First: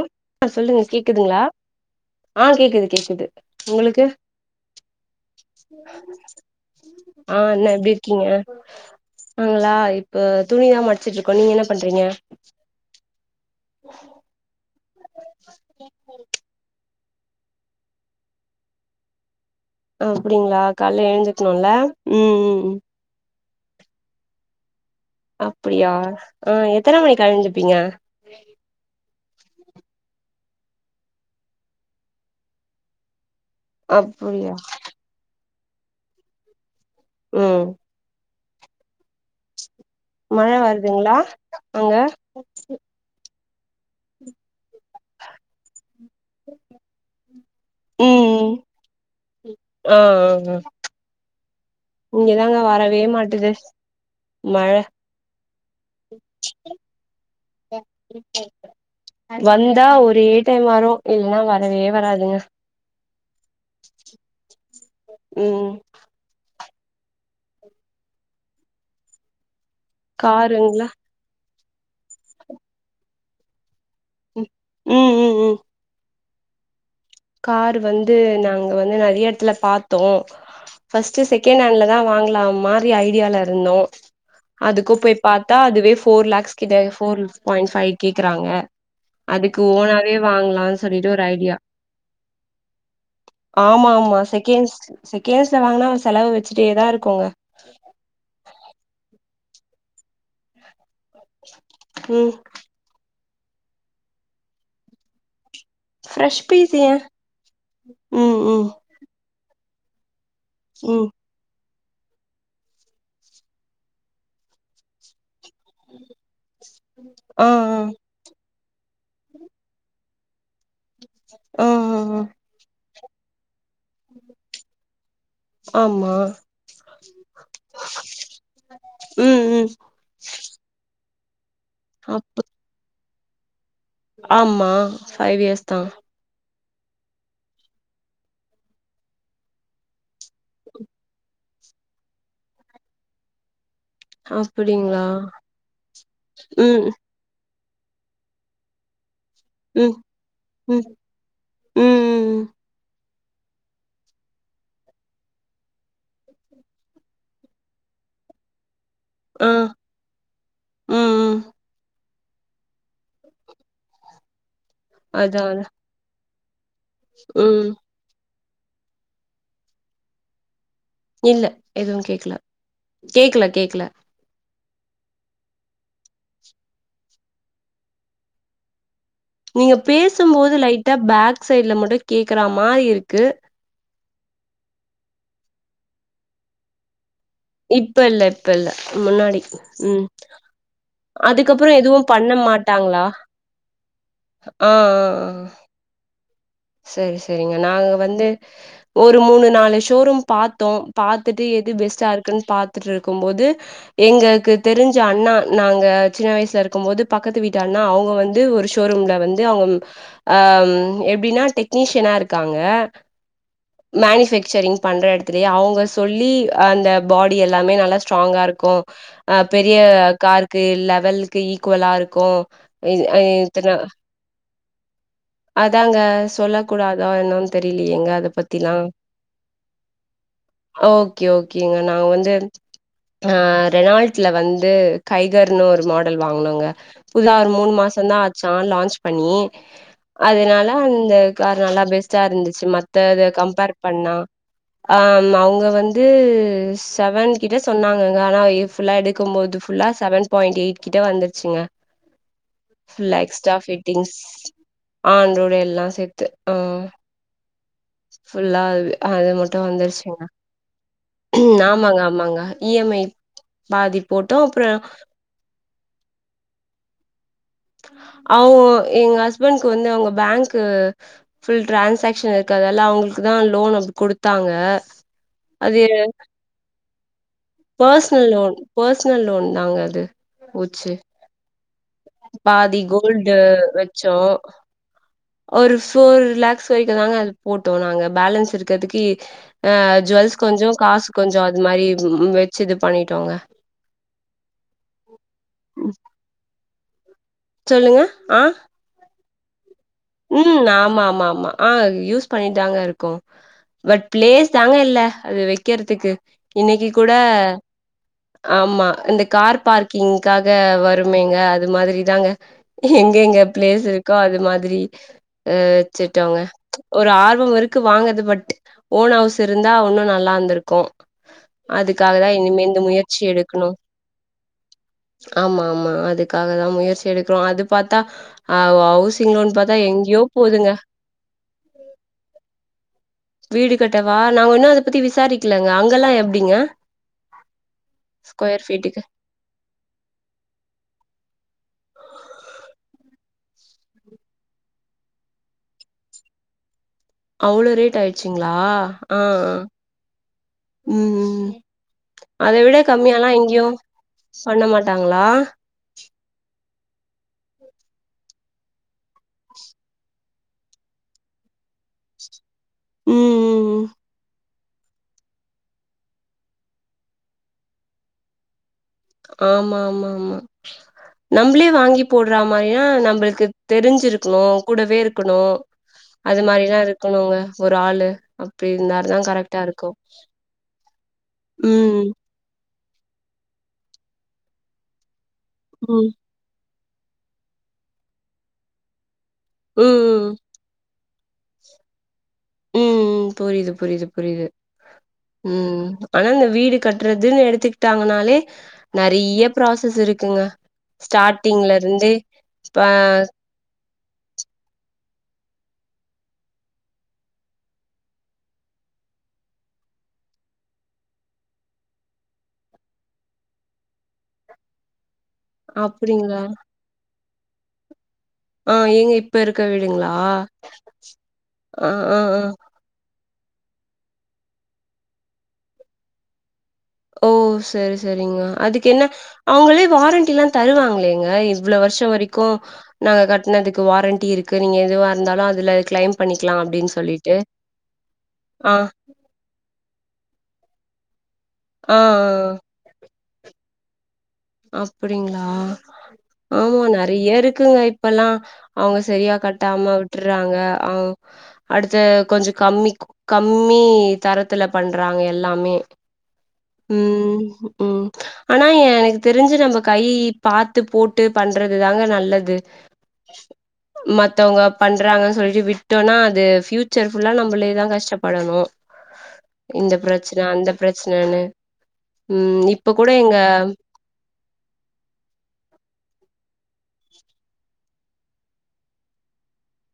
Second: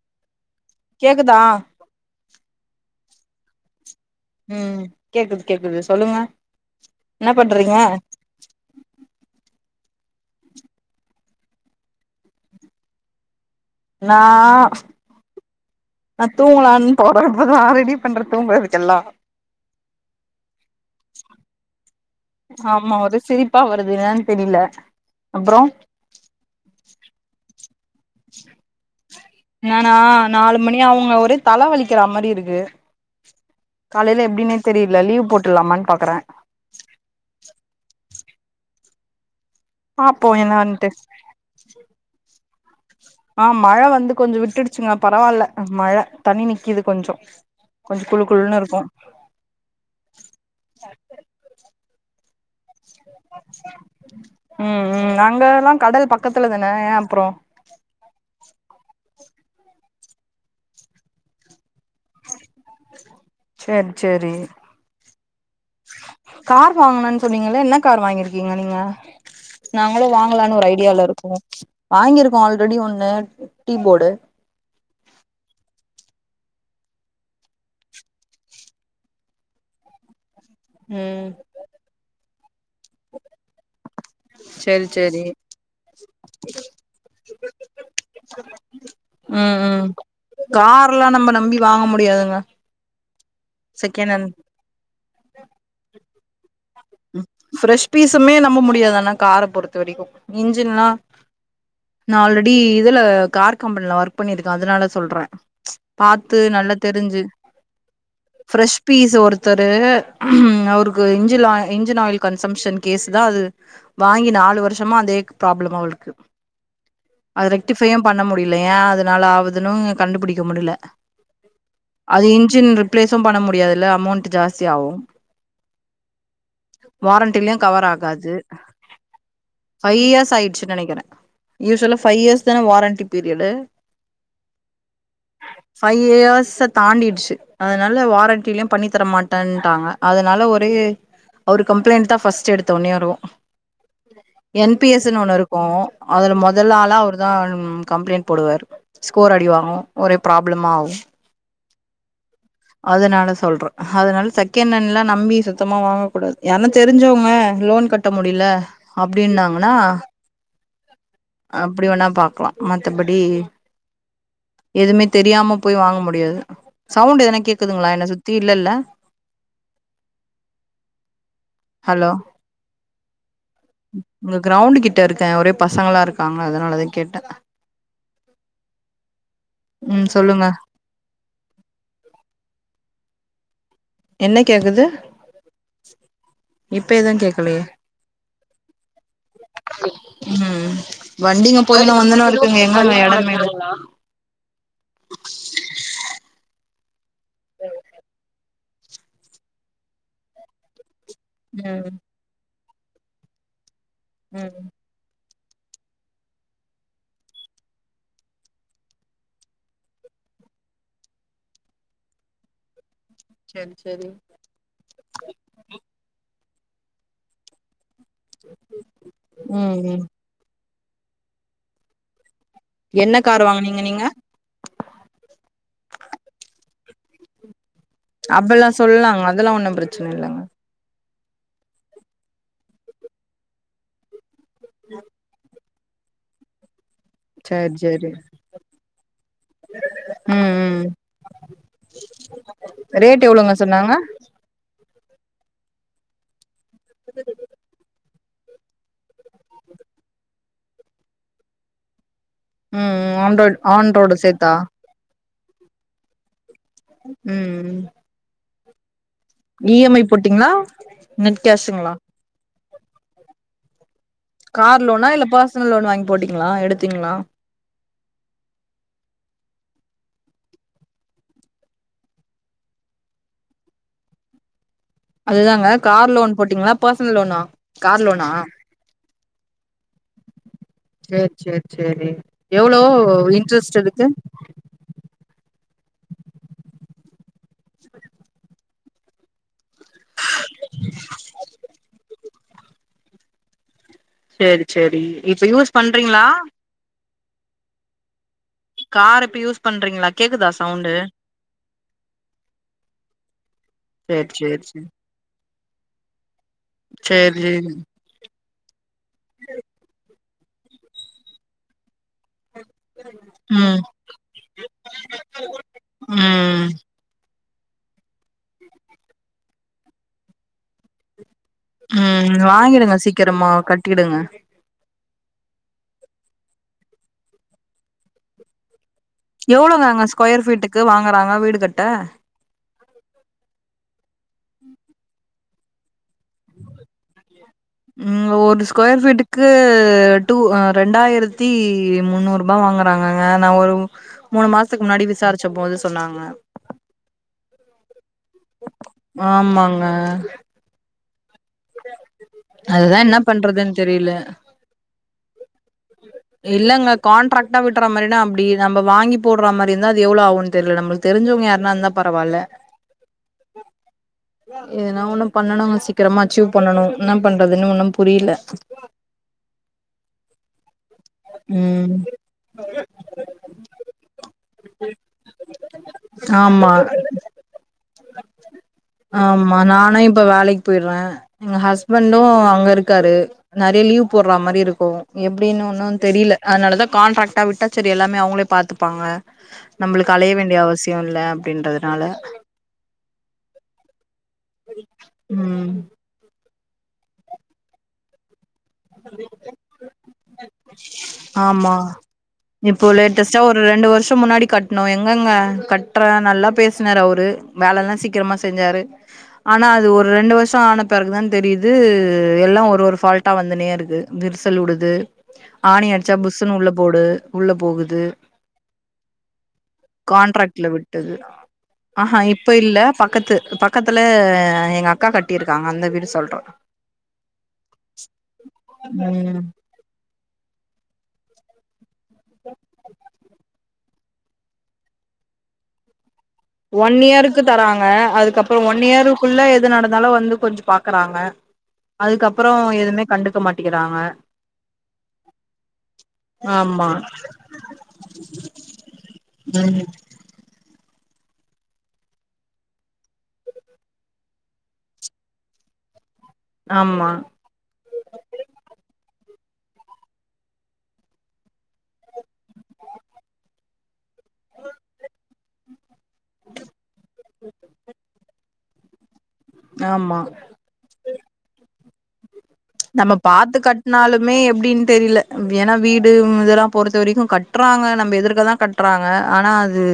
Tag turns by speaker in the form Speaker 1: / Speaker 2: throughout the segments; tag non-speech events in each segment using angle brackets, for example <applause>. Speaker 1: உ ஆ சொல்லுங்க
Speaker 2: கேக்குதா
Speaker 1: கேக்குதுங்களா ஆ கேக்குது கே க்குது உங்களுக்கு
Speaker 2: ம் கேக்குது கேக்குது சொல்லுங்க என்ன
Speaker 1: ஆ நா
Speaker 2: பண்றீங்க
Speaker 1: எப்டி இருக்கீங்க நாங்களா இப்ப துணிதா மடிச்சுட்ருக்கோ நீங்க என்ன பண்றீங்க
Speaker 2: நா நா தூங்கலான் நீ போடரம்போதுதா நா ரெடி பண்றதுக்கெல்லா
Speaker 1: ஓ அப்டிங்களா கால்ல எழுஞ்சிக்கணும்ல உ உ உ
Speaker 2: எப்பா வருது ஏனு தெரியல
Speaker 1: அப்டியா ஆ எத்தன மணிக்கு அழஞ் பீங்க
Speaker 2: சரி சரி நானா நாலு மணி ஆவுங்க ஒரே தல வலிக்கிற மாரி இருக்கு காலையில
Speaker 1: அப்டியா
Speaker 2: எப்டினே தெரியல லீவ் போட் ட்லாமானு பாக்குறே
Speaker 1: உ
Speaker 2: பாப்போ
Speaker 1: மழ
Speaker 2: என்னான்ட்டு
Speaker 1: வருதுங்களா அங்க
Speaker 2: ஆ மழ வந்து கொஞ்ச விட்டுடுச்சுங்களா பரவாயில்ல மழ தன்னி நிக்கிது கொஞ்சோ <inaudible> கொஞ்ச குழு குழுனு இருக்கு
Speaker 1: ஒ ஒ ஒ
Speaker 2: <inaudible>
Speaker 1: இங்க தாங்க வாரே
Speaker 2: உ உ அங்கல்லா கடல் பக்கத்துல தான அ அப்றோ
Speaker 1: வந்தா ஒரே டைம் வரு இல்லனா வரா வரவே வராதுங்க
Speaker 2: சேரி சேரி
Speaker 1: உ
Speaker 2: கார் வாங்கனனுனு சொன்னீங்கள என்ன கார் வாங்கிருக்கீங்க நீங்க நாங்களு வாங்கலானு ஒரு
Speaker 1: காருங்களா
Speaker 2: ஐடியால இருக்கோ வாங்கிருக்கோ ஆல்ரெடி ஒண்ணு டீ போர்டு
Speaker 1: உ உ உ உ காரு வந்து நாங்க வந்து நறையா எடத்துல பாத்தோ ஃபர்ஸ்ட்
Speaker 2: ம்
Speaker 1: செகண்ட் ஹேண்ல தா வாங்கலான் ம்மார் த்ரி ஐடியால இருந்தோ
Speaker 2: செரி
Speaker 1: அதுக்கோ போய்
Speaker 2: செரி
Speaker 1: பாத்தா அதுவே ஃபோர் லாக்ஸ் கித ஃபோர் ஸ் பாய்ண்ட் ஃபை கேக்குறாங்க
Speaker 2: உ
Speaker 1: அதுக்கு ஓனாவே
Speaker 2: உ
Speaker 1: வாங்கலான்னு
Speaker 2: கார்லா
Speaker 1: சொல்லிட்டு ஒரு
Speaker 2: நம்ம
Speaker 1: ஐடியா
Speaker 2: நம்பி வாங்க முடியாதுங் க
Speaker 1: ஆமா ஆமா செகெண்ட்ஸ் செகண்ட்ஸ்ல வாங்கினா ஒரு செலவு வ
Speaker 2: ஃப்ரெஷ் பீசுமே நம்ப முடியாதுனா கார பொறுத்த வரைக்கு இன்ஜின்னா
Speaker 1: ம்
Speaker 2: நாள்ரடி இதுல கார் கம்பெனில ஒர்க் பண்ணிருக்கே அதனால சொல்றே பாத்து
Speaker 1: ஃப்ரெஷ்
Speaker 2: நல்லா
Speaker 1: பீஸ் ஏ
Speaker 2: தெரிஞ்சு
Speaker 1: ம் ம்
Speaker 2: ஃப்ரெஷ் பீஸ் ஒருத் தரு உ அவருக்கு
Speaker 1: ம்
Speaker 2: இஞ்சிலாய் இஞ்சின் ஆயில் கன்சம்ஷன் கேஸ் தா அது வாங்கி நாலு வருஷமா அதே ப்ராப்ளம் அவளுக்கு
Speaker 1: ஆ
Speaker 2: அது
Speaker 1: ஆ
Speaker 2: ரெக்டிஃபேயே பண்ண முடியு இல்லயா அதனால ஆவுதுனு கண்டுபிடிக்க முடில
Speaker 1: ஆ ஆ ஆ
Speaker 2: அது இஞ்சின் ரிப் ப்ளேசு பண்ண முடியாத் இல்ல அமௌண்ட் ஜாஸ்தி ஆவு
Speaker 1: ஆமா
Speaker 2: வாரண்டிலயு கவர் ஆகாது
Speaker 1: ம் ம்
Speaker 2: ஃபை இயர்ஸ் ஆயிடுச்சுனு நனைக்கிரே ந யுஷ்வலா ஃபைவ்
Speaker 1: அப்
Speaker 2: இயர்ஸ் தான வாரண்டி பீர்யடு
Speaker 1: ஆமா ஃபைவ் இயர்ஸ் தா
Speaker 2: ஃபைவ் இயர்ஸ தாண்டிடுச்சு அதனால வாரண்டிலயு பண்ணி தரமாட்டேன்ட்டாங்க அதனால ஒரே அவரு கம்ப்ளைண்ட் தா ஃபஸ்ட் எடுத்த ஒன்னே வரு என் பி
Speaker 1: அப்டிங்களா
Speaker 2: எஸ்ன்னு ஒண்ணு இருக்கு அதுல மொதல்
Speaker 1: ம்
Speaker 2: ஆளா அவரு தா கம்ப்ளைண்ட் போடுவார் ஸ்கோர் அடிவாங்கு
Speaker 1: ம்
Speaker 2: ஒரே ப்ராப்ளமா
Speaker 1: ம்
Speaker 2: ஆகு
Speaker 1: ம்
Speaker 2: அதனால சொல்றே அதனால செகனன்ல நம்பி சுத்தம் தம்மா வாங்க கூடாது ஏன்னா தெரிஞ்சவங்க லோன் கட்ட முடியல
Speaker 1: ஆ
Speaker 2: அப்டின்னாங்கனா
Speaker 1: ம் ம்
Speaker 2: அப்டி வேணா பாப் பா மத்தபடி எதுமே
Speaker 1: அதா
Speaker 2: தெரியாம
Speaker 1: அதா
Speaker 2: போய் வாங்க முடியாது சவுண்ட் எதனா
Speaker 1: ம்
Speaker 2: கேக்குதுங்களா என்ன சுத் தி இல்லல்ல
Speaker 1: இல்ல எதுவு
Speaker 2: ஹலோ
Speaker 1: கேக்கல கேக்கல கேக்கல
Speaker 2: கிரௌண்டு கிட்ட இருக்கே ஒரே பசங்களா இருக்காங்களா அதனாலதா கேட்டே
Speaker 1: நீங்க பேசும்போது லைட்டா பேக் சைட்ல மட்டு கேக்குற மாரி இருக் க்கு
Speaker 2: என்ன கேக்குது இப்பயது கேக்
Speaker 1: இப்ப இல்ல இப்ப இல்ல முன்னாடி உ
Speaker 2: ம் வண்டிங்க
Speaker 1: அதுக்கப்புறோ
Speaker 2: போயினு
Speaker 1: எதுவு
Speaker 2: வந்துனு
Speaker 1: பண்ண
Speaker 2: இருக்குங்க எங்கங்க
Speaker 1: மாட்டாங்களா
Speaker 2: எடமே இல்ல
Speaker 1: ஆ ஆ ஆ சரி ச சரிங்க நாங்க வந்து ஒரு மூணு நாலு ஷோரூம் பாத்தோ பாத்துட்டு எது
Speaker 2: ம்
Speaker 1: பெஸ்டா இருக்குன்னு பாத் துட்ருக்கும்போது எங்களுக்கு
Speaker 2: ம்
Speaker 1: தெரிஞ்ச அண்ணா நாங்க சின்ன வயசுல இருக்கும் போது பக்கத்து வீட்டான்னா அவங்க வந்து ஒரு ஷோரூம்ல வந்து அவங்க ஆ எப்டின்னா டெக்னீஷியனா இருக்காங்க
Speaker 2: செரி செரி
Speaker 1: மேனிஃபேக்சரிங் பண்ற எடத்துலயே அவங்க சொல்லி அந்த பாடி எல்லாமே நல்லாச் ஸ்ட்ராங்கா இருக்கு ஆ பெரிய
Speaker 2: ம் ம்
Speaker 1: கார்க்கு கு லெவலுக்கு ஈக்வலா இருக்கு இ
Speaker 2: என்ன கார்
Speaker 1: இத்தன
Speaker 2: வாங்கனீங்க நீங்க
Speaker 1: அதாங்க சொல்ல கூடாதா என்னனு
Speaker 2: அப்பல்லா சொல்லலாங்க அதெல்லா ஒண்ணு பிரச்சன இல்லங்க
Speaker 1: ஓகே ஓகேங்க நாங்க வந்து ஆ ரெனால்ட்ல வந்து து கைகற் னு ஒரு மாடல் வாங்குனோங்க புதா ஒரு மூணு
Speaker 2: சேரி சேரி
Speaker 1: மாசோந்தா ஆச்சா லான்ச் பண்ணி
Speaker 2: ம்
Speaker 1: அதனால
Speaker 2: ம்
Speaker 1: அந்த கார் நல்லா பெஸ்ட்டா இருந்துச்சு
Speaker 2: ரேட்
Speaker 1: மத்தத
Speaker 2: எவ்ளோங்க
Speaker 1: கம்பேர்
Speaker 2: சொன்னாங்க
Speaker 1: பண்ணா ஆமா அவங்க வந்து செவன்கிட்ட சொன்னாங் ஆனால்லா இது ஃபுல்லா எடுக்கும்போது ஃபுல்லா செவன் பாயிண்ட் எயிட் கிட்ட வந்துருச்சுங்க
Speaker 2: ம்
Speaker 1: ஃபு
Speaker 2: ம்
Speaker 1: எக்ஸ்டா
Speaker 2: ஆண்ட்ராய்டு ஆண்ட்ராய்டு
Speaker 1: ஃபிட்டிங்ஸ்
Speaker 2: சேத்தா
Speaker 1: ஆன் ரோட் வெல்லா சேத்
Speaker 2: உ உ
Speaker 1: ஃபுல்லாவே அது மட்டு வந்துருச்சிங்க உ
Speaker 2: நெட் கேஷுங்களா
Speaker 1: ஆமாங்க ஆமாங்க இ எம் ஐ பாதி ஃபோட்டோ அப்றே
Speaker 2: கார் லோனா இல்ல பர்சனல் லோன் வாங்கி போட்டீங்களா எடுத்தீங்களா
Speaker 1: அவங்கோ எங்க ஹஸ்பண்ட் வந்து அவங்க பேங்கு ஃபுல் டிரான்சாகஷன் இருக்கனால அவங்களுக்கு தா லோன் வந்து குடுத்தாங்க
Speaker 2: அதுதாங்க
Speaker 1: அது
Speaker 2: கார் லோன் போட்டீங்களா பர்சனல் லோனா கார்
Speaker 1: பர்சனல்
Speaker 2: லோனா
Speaker 1: லோன் பர்சனல் லோன் தாங்க அது போச்சு
Speaker 2: சேரி சேரி சேரி எவ்ளோ
Speaker 1: பாதி கோல்டு
Speaker 2: இன்ட்ரெஸ்ட் இருக்கு
Speaker 1: வச்சோ ஒரு ஃபோர் லாக்ஸ் வரைக்கு தாங்க அதுல போட்டோ நாங்க பேலன்ஸ் இருக்கிறதுக்கு ஆ ஜுவெல்ஸ் கொஞ்சோ காசு கொஞ்சோ அது மாரி ம் வெக் ச்சு இது பண்ணிட்டோங்க.
Speaker 2: சேரி சேரி இப்ப யூஸ்
Speaker 1: ம்,
Speaker 2: பண்றீங்களா?
Speaker 1: சொல்லுங்க ஆ
Speaker 2: கார் இப்ப யூஸ் பண்றீங்களா கேக்குதா
Speaker 1: ம்
Speaker 2: சவுண்டு
Speaker 1: ஆமா ஆமா ஆமா ஆ யூஸ் பண்ணிட்டுதாங்க இருக்கோ பட்
Speaker 2: சேரி சேரி
Speaker 1: பிளேஸ்தாங்க இல்ல அது வைக்கறதுக்கு இன்னைக்கி கூட
Speaker 2: சேரி சேரி
Speaker 1: ஆமா இந்த கார் பார்க்கிங் க்காக வருமேங்க அது மாதிரி தாங்க எங்க எங்க
Speaker 2: ம்
Speaker 1: பிளேஸ் இருக்கோ அது மாதிரி ஆ வச்சுட்டோங்க
Speaker 2: ம்
Speaker 1: ஒரு ஆர்வோ இரு கு வாங்கறது பட் ஓன் ஹவுஸ் இருந்தா இன்னு நல்லா இருந்திருக்கு
Speaker 2: ம் வாங்கிடுங்க சீக்கிரமா கட்டிடுங்க
Speaker 1: ஆமா ஆமா அதுக்காகதா முயற்சி எடுக்கிறோ அது பாத்தா ஆ ஹவு சிங் லோன் பாத்
Speaker 2: ளோதாங்க ஸ்கொயர் ஃபீட்டுக்கு வாங்கறாங்க வீடு கட்ட?
Speaker 1: வீடு கட்டவா நாங்க இன்னு அத பத்தி விசாரிக்கலங்க அங்கெல்லா எப்
Speaker 2: ம் ஒரு ஸ்கொயர் ஃபீட்டுக்கு டூ ஆ ரெண்டாயிரத்தி முந்நூறு ருபா வாங்கறாங்கங்க நா ஒரு மூணு மாசத்துக்கு முன்னாடி விசாரிச்ச போது சொன்னாங்க.
Speaker 1: அவ்ளோ ரேட் ஆய்டு ச்சுங்களா ஆ ஆ
Speaker 2: ஆமாங்க
Speaker 1: ம் ம் ம் அத விட
Speaker 2: அதுதா என்ன
Speaker 1: கம்மியால்லா எங்கயு
Speaker 2: பண்றதுன் தெரில
Speaker 1: பண்ண மாட்டாங்களா?
Speaker 2: இல்லங்க கான்ட்ராக்டா விட்ற மாரின்னா அப்டி நம்ம வாங்கிப் போடுறா மாரி இருந்தா அது எவ்ளோ ஆகுன்னு தெரியல நம்மளுக்கு தெரிஞ்சவங்க யாருனா இருந்தா பரவால்ல <inaudible>
Speaker 1: ம் ம் ம்
Speaker 2: எதுனா ஒண்ணு பண்ணனுங்க சீக்கிரமா அச்சீவ் பண்ணனு என்ன பண்றதுன்னு ஒண்ணும் புரியல.
Speaker 1: ஆமா ஆமா ஆமா நம்பளே
Speaker 2: ம்
Speaker 1: வாங்கிப் போடுறா மாரினா நம்பளுக்கு தெரிஞ்சிருக்கணு கூடவே இருக்கணு அது
Speaker 2: ஆமா
Speaker 1: மாரிலா இருக்கணுங்க ஒரு ஆளு அப்டி இருந்தாதா
Speaker 2: ஆமா
Speaker 1: கரெக்டா இருக்கு
Speaker 2: நானு இப்ப வேலைக்கு போயிட்றே எங்க
Speaker 1: ம்
Speaker 2: ஹஸ்பண்டு போட்றா மாரி இருக்கு எப்டின்னு ஒன்னு
Speaker 1: ம்
Speaker 2: தெரியல அதுனாலதா கான்ட்ராக்டா விட்டா சரி எல்லாமே அவங்களே பாத்துப்பாங்க
Speaker 1: ம்
Speaker 2: நம்மளுக்கு அலைய
Speaker 1: ம்
Speaker 2: வேண்டிய அவசிய யோ இல்ல அப்டின்றதுனால
Speaker 1: உ உ புரியுது புரியுது புரியுது உ
Speaker 2: ம்
Speaker 1: ஆனா இந்த வீடு கட்டுறதுன்னு எடுத்துக்கிட்டாங்கனாலே நறையா ப்ராசஸ் இருக்
Speaker 2: ஆமா
Speaker 1: இப்ப
Speaker 2: இப்போ லேட்டஸ்ட்டா ஒரு ரெண்டு வருஷோ முன்னாடி கட்ணோ எங்கங்க கட்டுற நல்லா பேசனாரு அவரு வேலலா சீக்கிரமா செஞ்சாரு ஆனா அது ஒரு ரெண்டு வருஷோ ஆனப்பெரகுதா தெரியுது எல்லா ஒரு ஒரு ஃபால்ட்டா வந்துனே இருக்கு விரசல் வுடுது ஆணி அடிச்சா
Speaker 1: அப்டிங்களா
Speaker 2: புஸ்ஷன்னு உள்ள போடு உள்ள போகுது
Speaker 1: ஆ எங்க இப்ப இருக்க வீடுங்களா
Speaker 2: கான்ட்ராக்ட்ல விட்டது
Speaker 1: ஆ
Speaker 2: ஆஹா
Speaker 1: ஆ ஆ
Speaker 2: இப்ப இல்ல பக்கத்து பக்கத்துல எங்க அக்கா கட்டியிருக்காங்க அபந்த வீடு சொல்றோ
Speaker 1: ஓ சரி சரிங்க அதுக்கு என்ன
Speaker 2: ம்
Speaker 1: அவங்களே வாரண்டி எல்லா தருவாங்களேங்க இவ்வள வருஷ ஷோ வரைக்கு நாங்க கட்டினதுக் வாரண்டி இருக்கு நீங்க எதுவா இருந்தாலு அதுல கிளைம் பண்ணிக்கலா
Speaker 2: ஒன்
Speaker 1: அப்டின்னு சொல்லிட்டு
Speaker 2: இயருக்கு தராங்க அதுக்கப்புறற
Speaker 1: ஆ
Speaker 2: ஒன் இயருக்குள்ள எது நடந்தாலு வந்து கொஞ்ச பா கறாங்க
Speaker 1: ஆ ஆ
Speaker 2: அதுக்கப்புறோஎதுமே கண்டுக்க மாட் க்கிறாங்க
Speaker 1: அப்டிங்களா ஆமா நறையா இருக்குங்க இப்பல்லா அவங்க சரியா
Speaker 2: ம்
Speaker 1: கட்டாம விட்டுற்றாங்க அவ் அடுத்த கொஞ்ச கம்மி கம்மி தரத்துல பண்றாங்க எல்லாமே உ
Speaker 2: ஆமா
Speaker 1: உ ஆனா ஏ னக்கு தெரிஞ்சு நம்ம கை பாத்து போட்டு பண்றது தாங்க நல்லது மத்தவங்க பண்றாங்கன்னு சொல்லிட்டு விட்டோம்னா அது பிஃயூச்சர்ஃபுல்லா நம்மளேதா கஷ்டப்படணு இந்த
Speaker 2: ஆமா
Speaker 1: பிரச்சன அந்த பிரச்சனனு உ இப்ப கூட எங்க
Speaker 2: மே எப்டின்னு தெரில ஏன்னா வீடு இதெல்லா பொறுத்த வரைக்கு கட்டுறாங்க நம்ம எதுக்கதா கட்றாங்க ஆனா அது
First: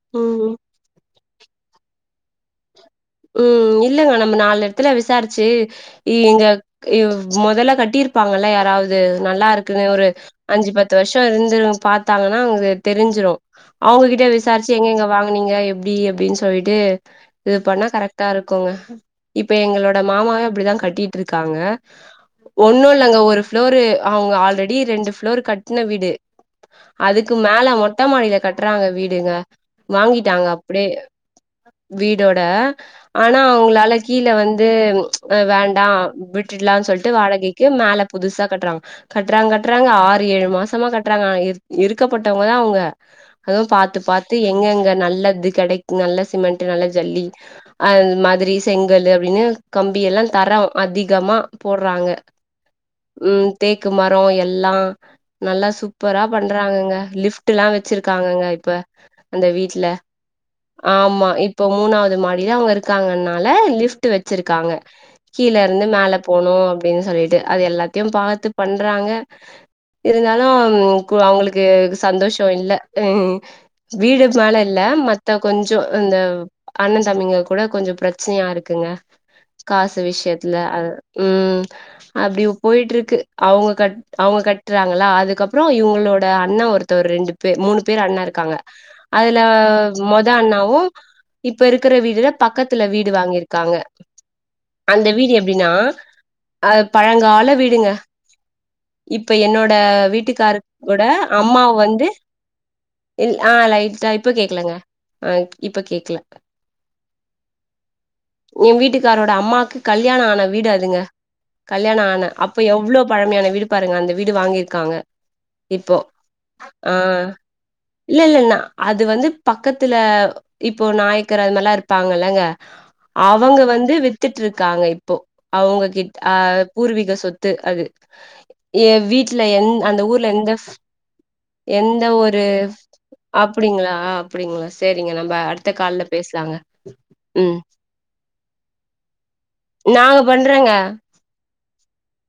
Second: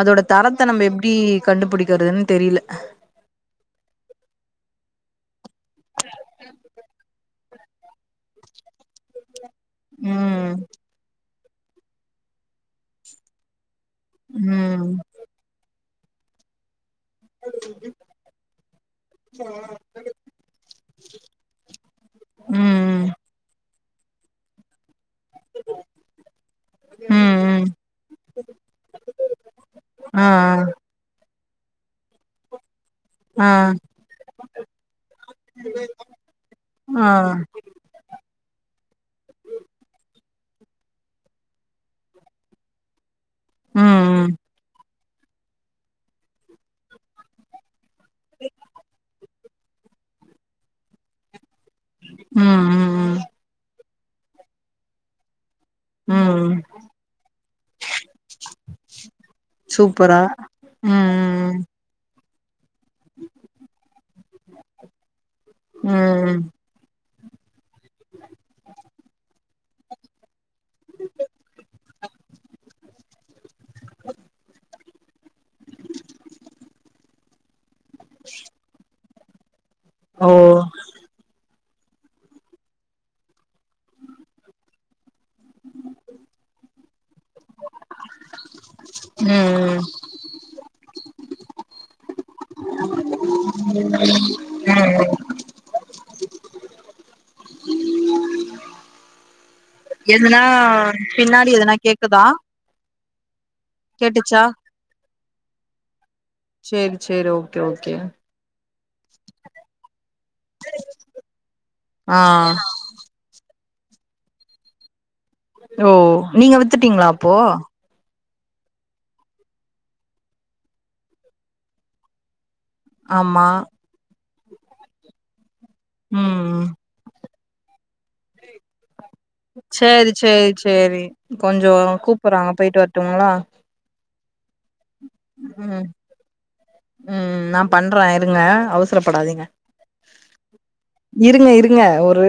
Speaker 2: அதோட
Speaker 1: ம்.
Speaker 2: தரத்த நம்ம எப்டி கண்டுபிடிக்குறதுன்னு தெரியல
Speaker 1: ம் இல்லங்க நம்ம நாலு எடத்ல விசாரிச்ச ச்சி இங்க மொதல்ல கட்டியிருப்பாங்கல்ல யாராவது நல்லா இருக்கு இரு ஒரு
Speaker 2: ம்
Speaker 1: அஞ்சு பத்து வருஷோ இருந்து பாத்தாங்கன்னா அவுங்க தெரிஞ்சிரு அவுங்ககிட்ட விசாரிச்சு
Speaker 2: ம்
Speaker 1: எங்க எங்க வாங்குனீங்க எப் இப்டி அப்டின்னு சொல்லிட்டு இது பண்ணா கரெக்டா இருக்குங்க இப்ப எங்களோட மாமாவே அப்டிதா கட்டிட்டு இருக்காங்க ஒன்னு
Speaker 2: ம்
Speaker 1: இல்லங்க ஒரு ஒரு அவுங்க ஆல்ரெடி ரெண்டு இ்ன்னோரு ஒரு கட்ன வீடு அதுக்கு
Speaker 2: ம் ம்
Speaker 1: மேல மொட்ட மாடியில கட்றாங்க வீடுக
Speaker 2: ஆ
Speaker 1: வாங்கிட்டாங்க அப்டியே வீடோட ஆனா
Speaker 2: ஆ
Speaker 1: அவுங்களால கீழ வந்து வேண்டா விட்டுடலா
Speaker 2: ஆ
Speaker 1: சொல்லிட்டு வாடகைக்கு மேல புதுசா கட்றாங்க கட்றாங்க கட்றாங்க ஆர் ஏழு மாசமா கட்றாங்க ஆன இருக்கப்பட்டவங்கதா அவுங்க அதுவு பாத்து பாத்து
Speaker 2: ம்
Speaker 1: எங்க எங்க நல்ல நல்ல இது கிடைக்கு நல்ல சிமெண்ட் நல்ல ஜல்லி அந்த மாதிரி செங்கலு அப்டின்னு கம்பி எல்லா தரோ அதிகமா போட்றாங்க
Speaker 2: ம் ம்
Speaker 1: உம் தே தேக்கு மரோ எல்லா நல்லா
Speaker 2: ம்
Speaker 1: சூப்பரா
Speaker 2: ம்
Speaker 1: பண்றாங்கங்க லிப்ட்ல்லாம வச்சுருக்காங்கங்க இப்ப அந்த வீட்ல
Speaker 2: சூப்பரா
Speaker 1: ஆமா
Speaker 2: ம்
Speaker 1: இப்ப மூனாவது இந்ததுமான ஏனா அவுங்க இருக் இருக்காங்கனால லிப்ட் வச்சிருக்காங்க கீழ இருந்து
Speaker 2: ம்
Speaker 1: மேல
Speaker 2: ம்
Speaker 1: போனு அப்டின்னு சொல்லிட்டு அது எல்லாத்தையு பாத்து பண்றாங்க இருந்தாலு அப்றோ அவுங்களுக்கு சந்தோஷ இல்ல ம் வீடு மேல இ மத்த கொஞ்சோ இந்த அண்ண தம்பிங்க கூட கொஞ்சோ பிரச்சனையா இருக்குங்க காசு
Speaker 2: ஓ
Speaker 1: விஷயத்துல அது ம் அப்டி போயிட்ருக்கு அவங்க கட் அவங்க கட்றாங்கல்ல அதுக்கப்புறோ இவங்களோட அண்ணா ஒருத்தரு ரெண்டு பேர் மூணு பேர் அண்ணா இருக்காங்க. அதுல
Speaker 2: ம்
Speaker 1: மொத அண்ணாவு இப்ப இருக் கிற வீதில பக்கத்துல வீடு வாங்கிரு க்காங்க
Speaker 2: ம்
Speaker 1: அந்த வீடு எப்டின்னா அது பழங்கால வீடுங்க இப்ப என்னோ ட
Speaker 2: எதுனா
Speaker 1: வீட்டுக்காரோட
Speaker 2: பின்னாடி
Speaker 1: அம்மா
Speaker 2: எதுனா
Speaker 1: வந்து
Speaker 2: கேக்குதா
Speaker 1: இல் ஆ லைட்டா இப்ப
Speaker 2: கேட்டுச்சா
Speaker 1: கேக்கலங்க ஆ இப்ப கேக்கல
Speaker 2: சேரி சேரி ஓகே ஓகே
Speaker 1: எங்க வீட்டுக்காரோட அம்மாக்கு கல்யாண ஆன வீடு அதுங்க. கல்யாண
Speaker 2: ஆ
Speaker 1: ஆன அப்ப எவ்ளோ பழமையா ன வீடு பாருங்க அந்த வீடு வாங்கியிருக்காங்க
Speaker 2: ஓ
Speaker 1: இப்போ
Speaker 2: நீங்க
Speaker 1: ஆ
Speaker 2: வித்துட்டீங்களா அப்போ?
Speaker 1: இல்ல இல்ல நா அது வந்து பக்கத்துல இப்போ நாயக் கரு அதுமாரில்லா இருப்பாங்கல்லங்க
Speaker 2: ஆமா
Speaker 1: அவங்க வந்து வித்துட்ருக்காங்க இப்போ அவங்க கிட் ஆ
Speaker 2: ம்
Speaker 1: பூர்வீக சொத்து அது ஏ வீட்ல எங் அந்த
Speaker 2: சேரி
Speaker 1: ஊர்ல எந்த
Speaker 2: சேரி சேரி கொஞ்சோ
Speaker 1: எந்த ஒரு
Speaker 2: கூப்புறாங்க போயிட்டு வரட்டுங்களா
Speaker 1: அப்டிங்களா அப்டிங்களா சே ரிங்க நம்ப அடுத்த
Speaker 2: ம்
Speaker 1: கால்ல பேசலாங்க
Speaker 2: ம் நா பண்றே இருங்க அவசரப்படாதீங்க
Speaker 1: நாங்க பண்றேங்க
Speaker 2: இருங்க இருங்க ஒரு